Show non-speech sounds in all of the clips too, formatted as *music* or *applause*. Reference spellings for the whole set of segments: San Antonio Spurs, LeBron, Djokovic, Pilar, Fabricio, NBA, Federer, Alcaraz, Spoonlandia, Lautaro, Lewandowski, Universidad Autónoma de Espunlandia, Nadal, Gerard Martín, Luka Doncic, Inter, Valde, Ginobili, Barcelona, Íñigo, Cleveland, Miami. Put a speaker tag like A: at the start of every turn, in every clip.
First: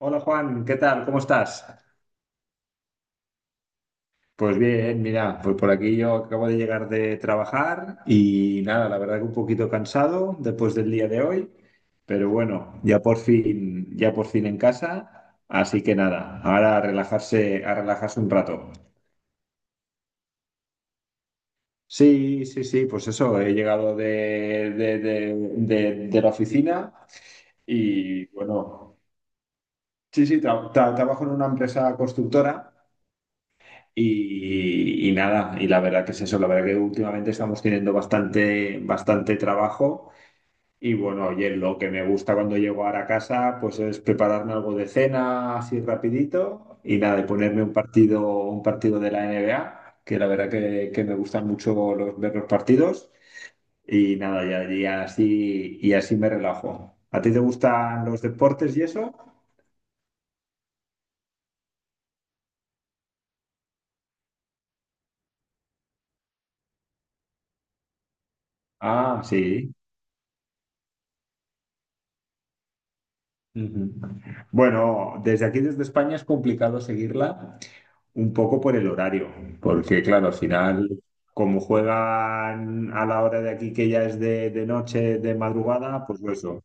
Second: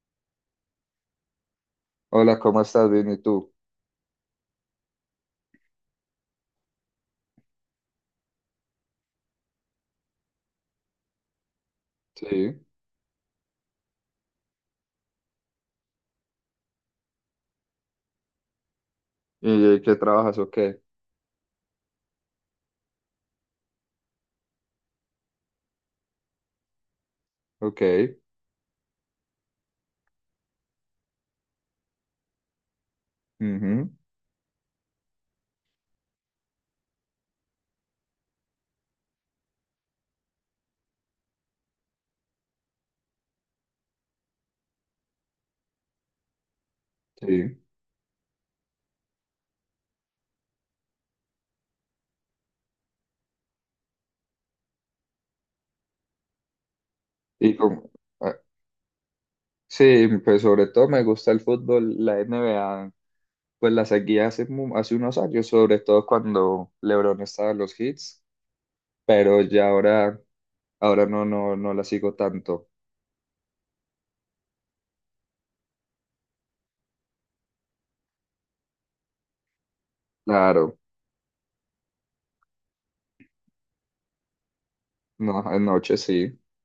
A: Hola Juan, ¿qué tal? ¿Cómo estás?
B: Hola, ¿cómo estás? Bien, ¿y tú?
A: Pues bien, mira, pues por aquí yo acabo de llegar de trabajar y nada, la verdad que un poquito cansado después del día de hoy, pero
B: Sí.
A: bueno, ya por fin en casa, así que nada, ahora a relajarse un rato.
B: ¿Y qué trabajas o qué?
A: Sí, sí, sí, pues eso, he llegado de la oficina
B: Ok.
A: y bueno, sí, sí, trabajo en una empresa constructora.
B: Ujú.
A: Y nada, y la verdad que es eso, la verdad que últimamente estamos teniendo bastante, bastante trabajo y bueno, oye, lo que me gusta cuando llego ahora a casa pues es prepararme algo de cena así rapidito y nada, y
B: Sí.
A: ponerme un partido de la NBA, que la verdad que me gustan mucho los, ver los partidos y nada, ya, y así me relajo. ¿A ti te
B: Y como,
A: gustan los
B: ah,
A: deportes y eso?
B: sí, pues sobre todo me gusta el fútbol, la NBA, pues la seguía hace unos años, sobre todo cuando LeBron estaba en los hits,
A: Ah,
B: pero
A: sí.
B: ahora no la sigo tanto.
A: Ujú. Bueno, desde aquí, desde España, es complicado seguirla un poco por el horario, porque claro, al
B: Claro,
A: final, como juegan a la hora de aquí que ya es de noche, de
B: no, anoche
A: madrugada, pues
B: sí.
A: eso.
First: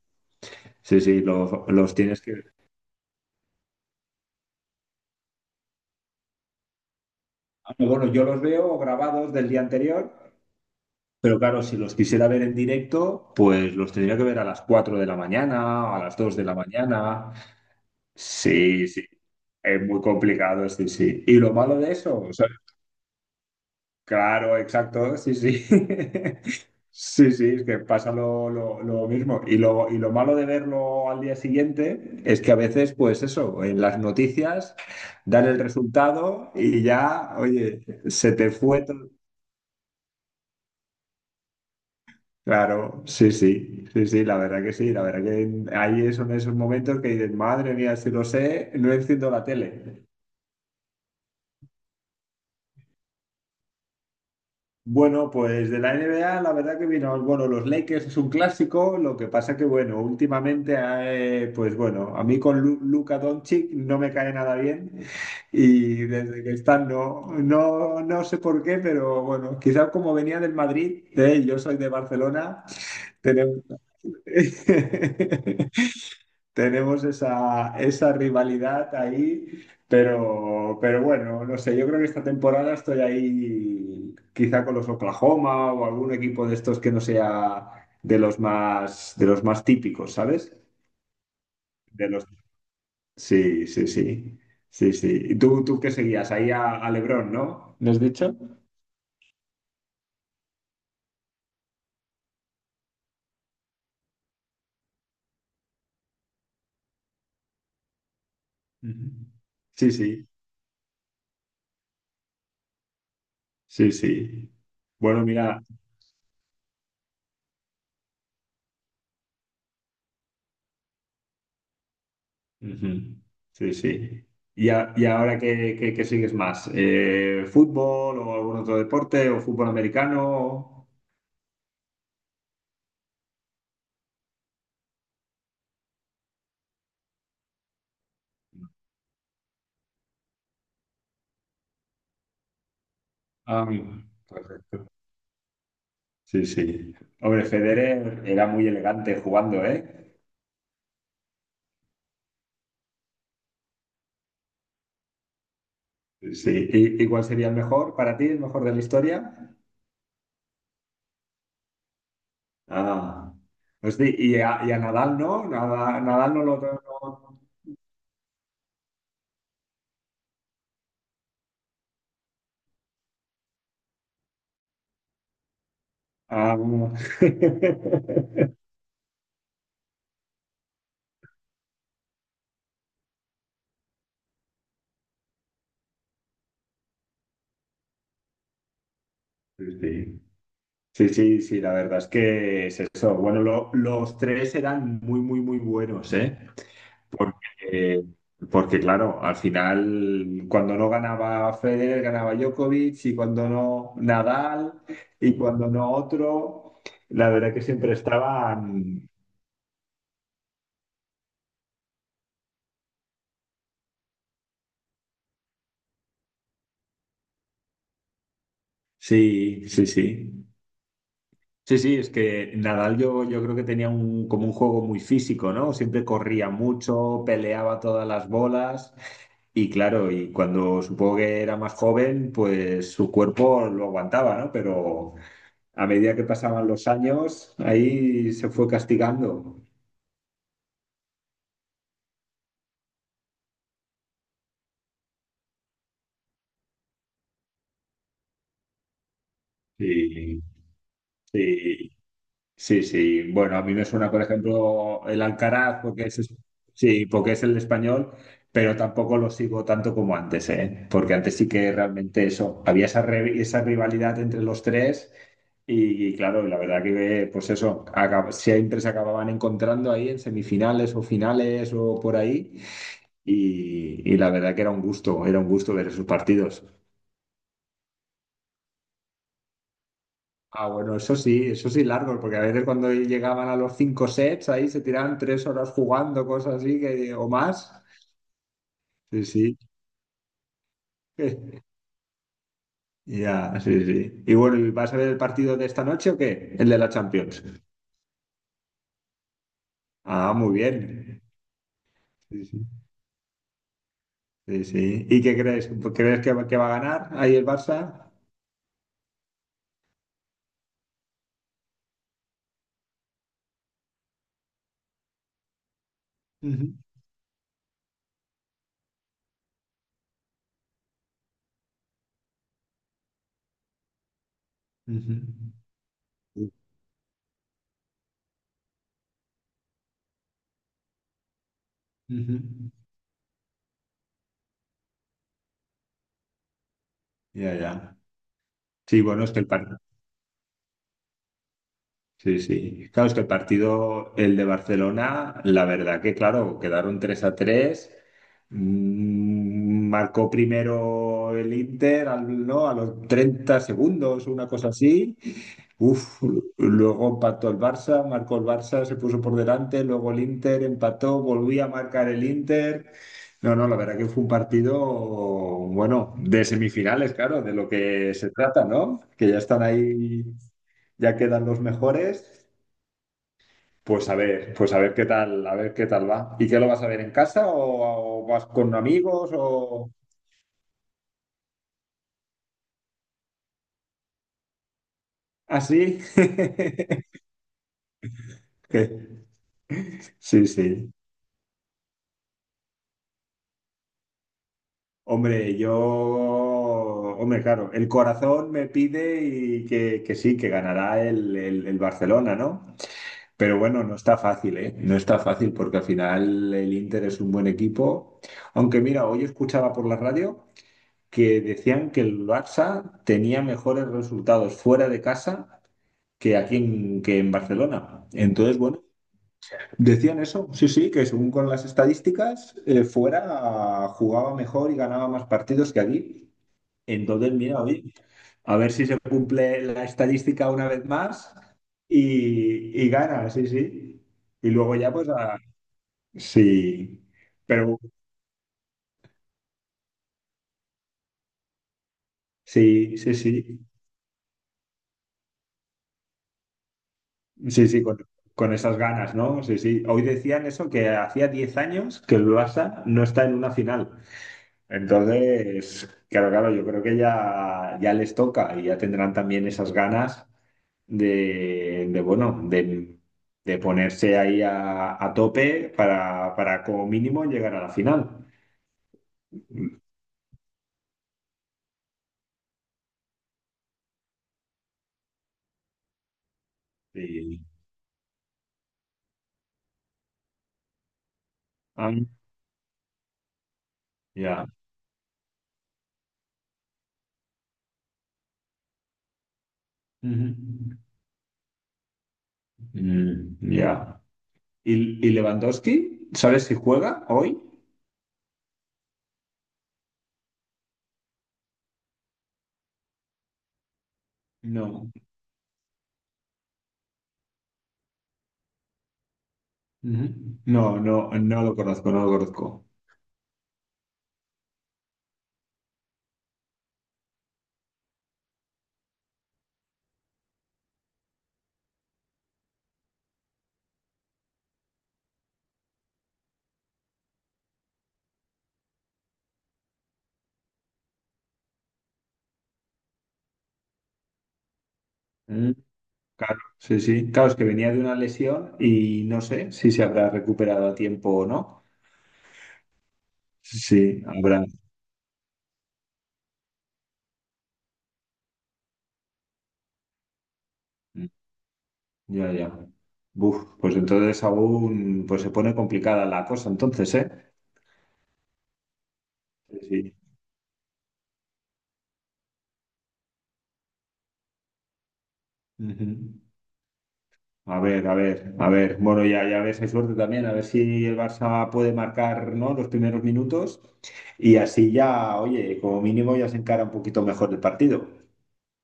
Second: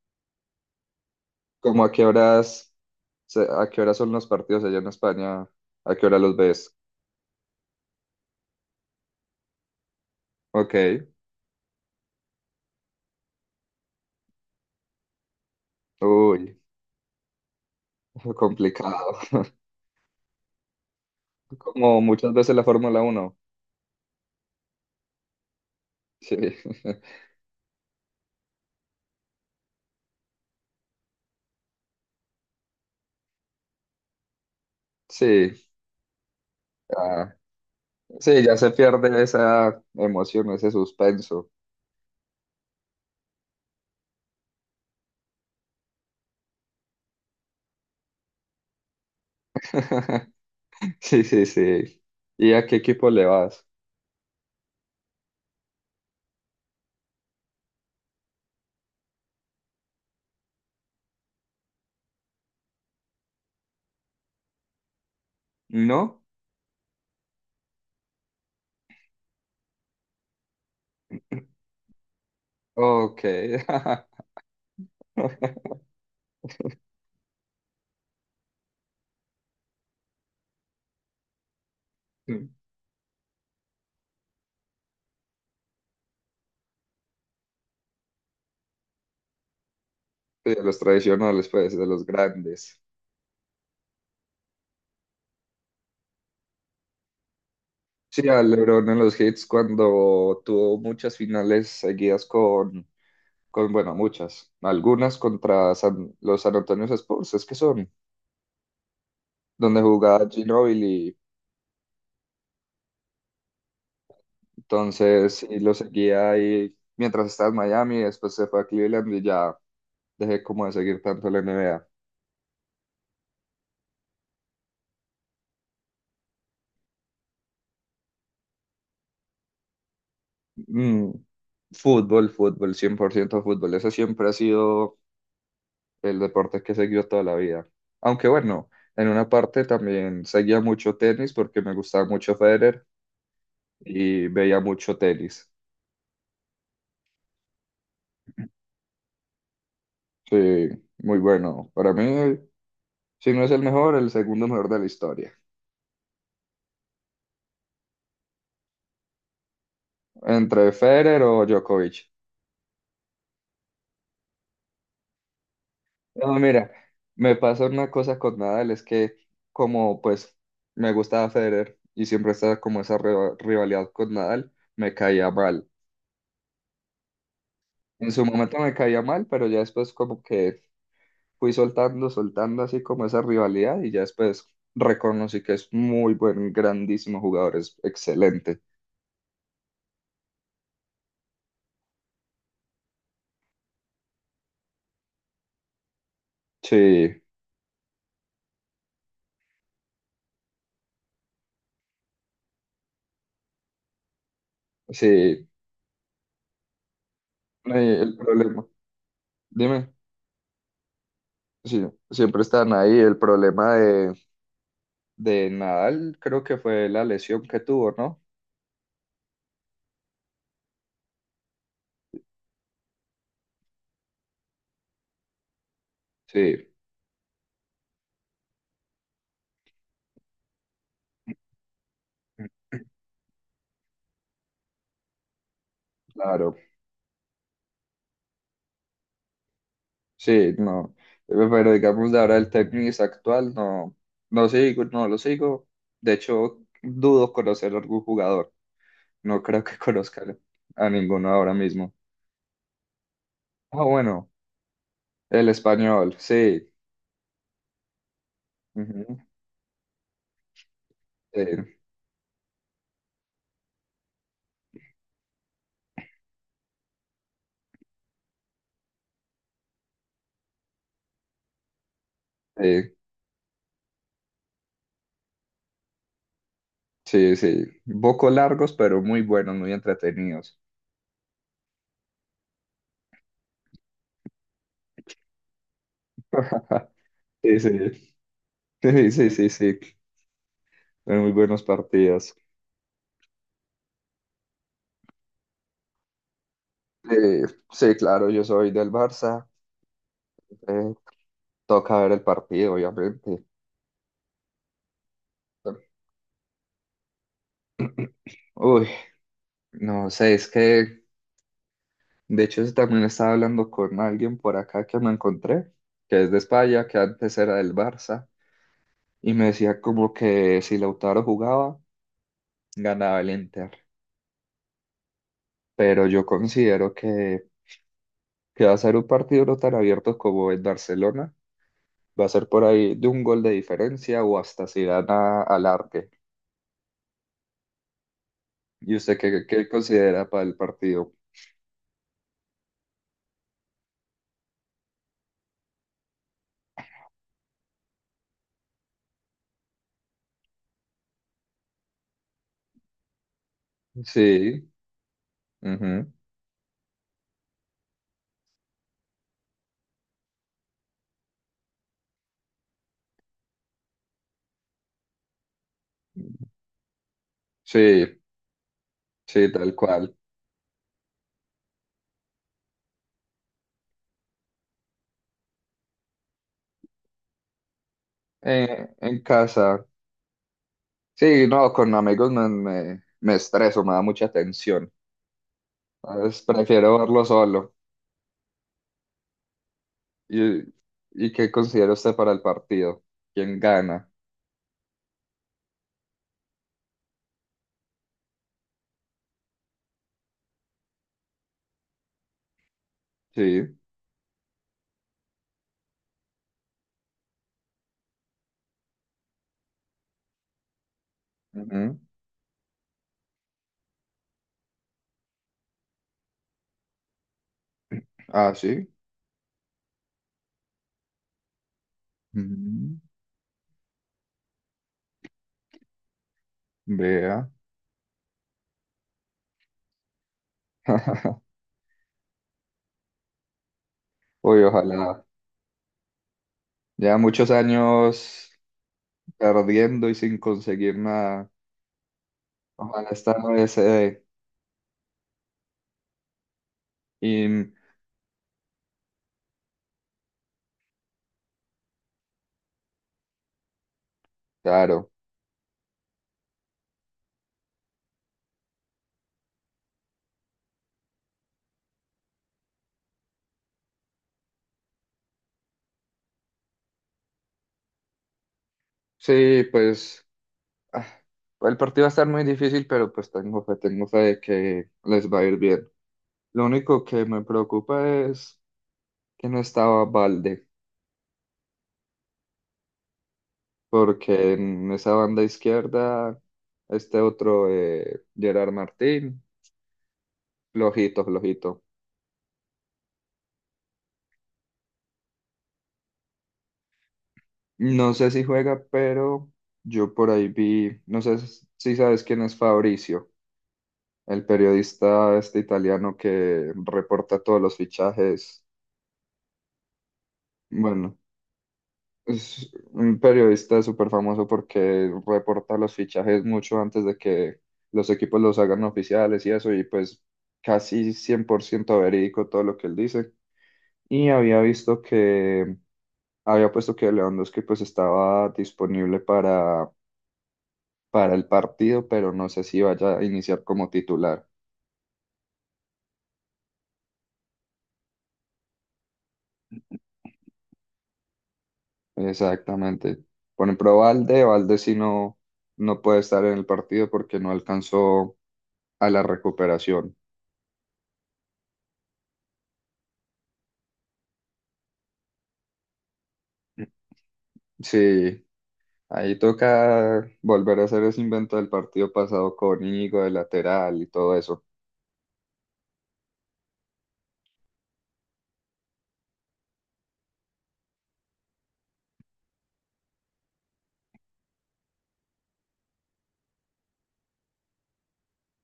A: Sí, sí,
B: ¿Cómo a
A: los
B: qué
A: tienes que...
B: a qué horas son los partidos allá en España? ¿A qué hora los ves?
A: Ah, bueno, yo los veo grabados del día anterior,
B: Ok.
A: pero claro, si los quisiera ver en directo, pues los tendría que ver a las 4 de la mañana, a las 2 de la
B: Uy,
A: mañana.
B: *laughs*
A: Sí, sí.
B: complicado.
A: Es muy complicado, sí, sí. Y lo malo de
B: Como
A: eso,
B: muchas veces la Fórmula uno.
A: claro, exacto, sí, sí.
B: Sí,
A: *laughs*
B: *laughs*
A: Sí, sí, es que pasa lo mismo. Y lo malo de verlo al día siguiente es que a veces, pues eso, en las noticias dan el
B: sí,
A: resultado y
B: ah,
A: ya, oye, se
B: sí,
A: te
B: ya se
A: fue todo.
B: pierde esa emoción, ese suspenso.
A: Claro, sí, sí, sí, sí, la verdad que sí, la verdad que ahí son esos momentos que dices, madre mía, si lo sé, no enciendo la tele.
B: *laughs* Sí, sí, sí. ¿Y a qué equipo le vas?
A: Bueno, pues de la NBA, la verdad que vino, bueno, los Lakers es un clásico, lo que pasa que, bueno, últimamente, pues bueno, a mí con Luka Doncic no me cae nada bien y
B: ¿No?
A: desde que están, no, no, no sé por qué, pero bueno, quizás como venía del Madrid, yo soy de Barcelona,
B: Ok.
A: tenemos...
B: *laughs*
A: *laughs* tenemos esa, esa rivalidad ahí, pero bueno, no sé, yo creo que esta
B: Sí,
A: temporada estoy ahí quizá con los Oklahoma o algún equipo de estos que no sea de los más típicos,
B: de
A: ¿sabes?
B: los tradicionales, pues, de los
A: De los...
B: grandes.
A: Sí, sí, sí, sí, sí. ¿Y tú qué seguías? Ahí a LeBron, ¿no? ¿Lo has
B: Sí,
A: dicho?
B: a LeBron en los hits cuando tuvo muchas finales seguidas con bueno, muchas, algunas contra los San Antonio Spurs, es que son,
A: Ujú.
B: donde
A: Sí,
B: jugaba
A: sí,
B: Ginobili.
A: sí, sí. Bueno,
B: Entonces, sí,
A: mira,
B: lo seguía ahí mientras estaba en Miami, después se fue a Cleveland y ya dejé como de seguir tanto la NBA.
A: ujú. Sí, sí. ¿Y, a- y ahora qué, qué sigues más? ¿Fútbol o algún otro deporte o fútbol americano?
B: Mm, Fútbol, fútbol, 100% fútbol. Ese siempre ha sido el deporte que he seguido toda la vida. Aunque bueno, en una parte también seguía mucho tenis porque me gustaba mucho Federer
A: Ah,
B: y veía
A: correcto.
B: mucho tenis.
A: Sí, sí. Hombre, Federer era muy elegante jugando, ¿eh?
B: Sí, muy bueno. Para mí, si no es el mejor, el segundo mejor de la historia.
A: Sí. Sí. Y cuál sería el mejor para ti, el mejor de la historia?
B: Entre Federer o Djokovic.
A: Ah. Hostia, y a Nadal, ¿no?
B: No,
A: Nadal no lo...
B: mira, me
A: no.
B: pasó una cosa con Nadal, es que como pues me gustaba Federer y siempre estaba como esa rivalidad con Nadal, me caía mal.
A: Ah,
B: En su
A: *laughs*
B: momento me caía mal, pero ya después como que fui soltando, soltando así como esa rivalidad y ya después reconocí que es muy buen, grandísimo jugador, es excelente.
A: sí, sí. Sí, sí, sí, la verdad es que es eso. Bueno, los tres eran muy, muy, muy buenos, ¿eh?
B: Sí,
A: Porque, porque, claro, al final, cuando no ganaba Federer, ganaba Djokovic, y cuando no Nadal, y
B: sí,
A: cuando no otro, la verdad que siempre
B: el problema,
A: estaban.
B: dime, sí, siempre están ahí, el problema de Nadal creo que fue la lesión que tuvo, ¿no?
A: Sí, sí, sí. Sí, sí, es que Nadal yo, yo creo que tenía un, como un juego muy físico, ¿no? Siempre corría
B: Sí,
A: mucho, peleaba todas las bolas y claro, y cuando supongo que era más joven, pues su cuerpo lo aguantaba, ¿no? Pero a medida que
B: claro.
A: pasaban los años, ahí se fue castigando.
B: Sí, no. Pero digamos de ahora el tenis actual, no, no sigo, no lo sigo. De hecho, dudo conocer a algún jugador. No creo que *laughs* conozca
A: Sí,
B: a ninguno ahora
A: sí.
B: mismo.
A: Sí, sí. Bueno, a mí
B: Ah,
A: me suena, por
B: bueno,
A: ejemplo, el
B: el
A: Alcaraz, porque
B: español,
A: es,
B: sí.
A: sí, porque es el español, pero
B: Ujú.
A: tampoco lo sigo tanto como antes, ¿eh? Porque antes
B: Sí,
A: sí que realmente eso, había esa, esa rivalidad entre los tres y, claro, la verdad que, pues eso, siempre se acababan encontrando ahí en semifinales o finales o por ahí y la verdad que era un gusto ver esos partidos.
B: sí, sí, sí. Un poco largos, pero muy buenos, muy entretenidos.
A: Ah, bueno, eso sí largo, porque a veces cuando llegaban a los 5 sets ahí se tiraban 3 horas jugando, cosas así
B: *laughs*
A: que, o
B: Sí,
A: más.
B: sí, sí,
A: Sí,
B: sí, sí,
A: sí.
B: sí. Muy buenos
A: *laughs*
B: partidos.
A: Ya, sí, sí. Y bueno, ¿y ¿vas a ver el partido de esta noche o qué? El de la Champions.
B: Eh, sí, claro, yo soy del Barça.
A: Ah, muy
B: Eh,
A: bien.
B: Toca ver el
A: Sí, sí.
B: partido, obviamente.
A: Sí, sí. ¿Y qué crees? ¿Crees que va a ganar ahí el Barça?
B: Uy, no sé, es que de hecho eso también estaba hablando con alguien por acá que me encontré, que es de
A: Ujú,
B: España, que antes era del Barça, y me decía como que si Lautaro jugaba, ganaba el Inter.
A: ujú,
B: Pero yo considero que va a ser un partido no tan abierto como en Barcelona. Va a
A: ujú.
B: ser por ahí de un gol de diferencia o hasta si gana al arte.
A: Ya, ya.
B: ¿Y
A: Sí,
B: usted
A: bueno, es que
B: qué,
A: el
B: qué
A: partido.
B: considera para el partido?
A: Sí, sí. Claro, es que el partido, el de Barcelona, la verdad que, claro, quedaron 3-3. Mm, marcó primero el Inter, al- ¿no? A los 30 segundos, una
B: Sí,
A: cosa así.
B: ujú,
A: Uf, luego empató el Barça, marcó el Barça, se puso por delante, luego el Inter empató, volvía a marcar el Inter. No, no, la verdad que fue un partido, bueno, de semifinales, claro, de lo que
B: sí,
A: se trata, ¿no? Que ya
B: sí,
A: están
B: tal cual.
A: ahí ya quedan los mejores. Pues a ver qué tal, a ver qué tal va. ¿Y qué lo vas a ver en casa o vas con
B: En
A: amigos
B: casa.
A: o
B: Sí, no, con amigos me estreso, me da mucha tensión.
A: así?
B: Entonces,
A: *laughs*
B: prefiero verlo solo.
A: Sí,
B: ¿Y,
A: sí.
B: y qué considera usted para el partido? ¿Quién gana?
A: Hombre, yo, hombre, claro, el corazón me pide y que sí, que ganará el, el Barcelona, ¿no? Pero
B: Sí.
A: bueno, no está fácil, ¿eh? No está fácil porque al final el Inter es un buen equipo. Aunque mira, hoy escuchaba por la radio. Que decían
B: Ujú.
A: que el Barça tenía mejores resultados fuera de casa que aquí en, que en Barcelona.
B: Ah,
A: Entonces, bueno,
B: sí.
A: decían eso, sí, sí, que según con las estadísticas,
B: Ujú.
A: fuera jugaba mejor y ganaba más partidos que aquí. Entonces,
B: Vea.
A: mira, oye, a ver si se cumple la estadística una vez más
B: *laughs*
A: y gana, sí, sí. Y
B: Uy,
A: luego ya, pues,
B: ojalá.
A: a- sí,
B: Ya muchos
A: pero
B: años perdiendo y sin conseguir nada.
A: sí,
B: Ojalá
A: sí,
B: esta
A: sí.
B: vez se dé.
A: Sí,
B: Y
A: sí, con esas ganas, ¿no? Sí, sí. Hoy decían eso, que hacía 10 años que el Barça no está en una final.
B: claro.
A: Entonces, claro, claro, yo creo que ya, ya les toca y ya tendrán también esas ganas de, bueno, de ponerse ahí a tope para como mínimo llegar a la final.
B: Sí, pues, ah, el partido va a estar muy difícil, pero pues tengo fe de que les va a ir bien. Lo único que
A: Sí.
B: me preocupa es que no estaba Valde,
A: Ah, ya.
B: porque en esa banda izquierda, este otro, Gerard Martín,
A: Ujú.
B: flojito, flojito.
A: Mm, ya. Y Lewandowski? ¿Sabes si juega hoy?
B: No sé si juega, pero yo por ahí vi, no sé si sabes quién es Fabricio, el
A: No.
B: periodista este italiano que reporta todos los fichajes.
A: Ujú. No, no,
B: Bueno,
A: no lo conozco, no lo conozco.
B: es un periodista súper famoso porque reporta los fichajes mucho antes de que los equipos los hagan oficiales y eso, y pues casi 100% verídico todo lo que él dice. Y había había puesto que Lewandowski pues estaba disponible para el partido, pero no sé si vaya a iniciar como titular.
A: Mm, claro, sí, sí. Claro, es que venía de una lesión y no sé si se habrá recuperado a tiempo o no.
B: Exactamente. Por ejemplo,
A: Sí, habrá.
B: Valde sí no, no puede estar en el partido porque no alcanzó a la recuperación.
A: Mm, ya, ya. Buf, pues entonces aún pues se pone complicada la cosa, entonces, ¿eh?
B: Sí, ahí
A: Sí, sí.
B: toca volver a hacer ese invento del partido pasado con Íñigo de lateral y todo eso.
A: Ujú. A ver, a ver, a ver. Bueno, ya, ya ves, hay suerte también, a ver si el Barça puede marcar, ¿no? Los primeros minutos y así ya, oye, como mínimo ya se encara un poquito mejor el partido.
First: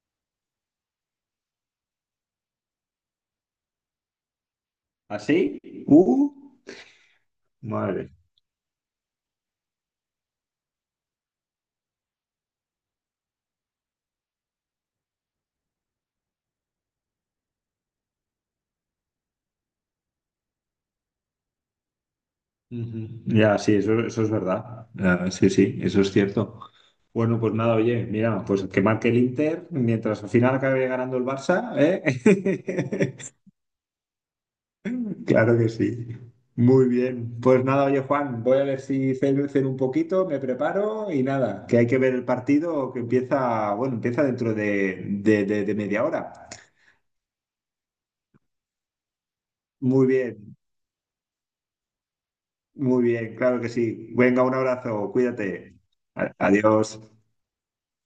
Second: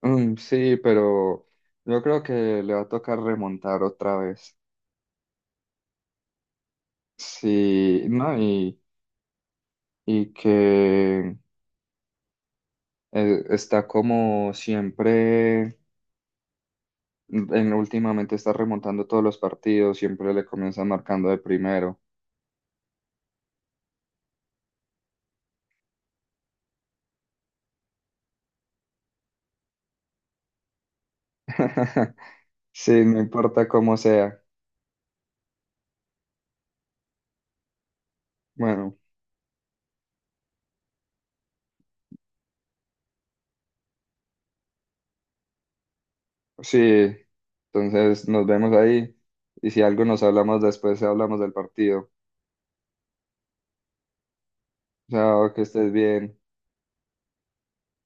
B: Mm, sí, pero yo creo que le va a tocar remontar otra vez.
A: ¿Así? Uh,
B: Sí,
A: madre.
B: no, y que está como siempre, en, últimamente está remontando todos los partidos, siempre le comienza marcando de primero.
A: Ujú. Ya, sí, eso es verdad. Ah, sí, sí, eso es cierto. Bueno, pues nada, oye, mira, pues que marque el Inter mientras al final acabe ganando el Barça,
B: *laughs* Sí,
A: ¿eh?
B: no importa cómo sea.
A: *laughs* Claro que sí. Muy bien. Pues nada, oye, Juan, voy a ver
B: Bueno.
A: si ceno, ceno un poquito, me preparo y nada, que hay que ver el partido que empieza, bueno, empieza dentro de, de media hora.
B: Sí, entonces nos vemos ahí y si algo
A: Muy
B: nos
A: bien,
B: hablamos después, hablamos del partido.
A: muy bien, claro que sí. Venga, un abrazo,
B: Chao, que
A: cuídate.
B: estés bien.
A: Adiós.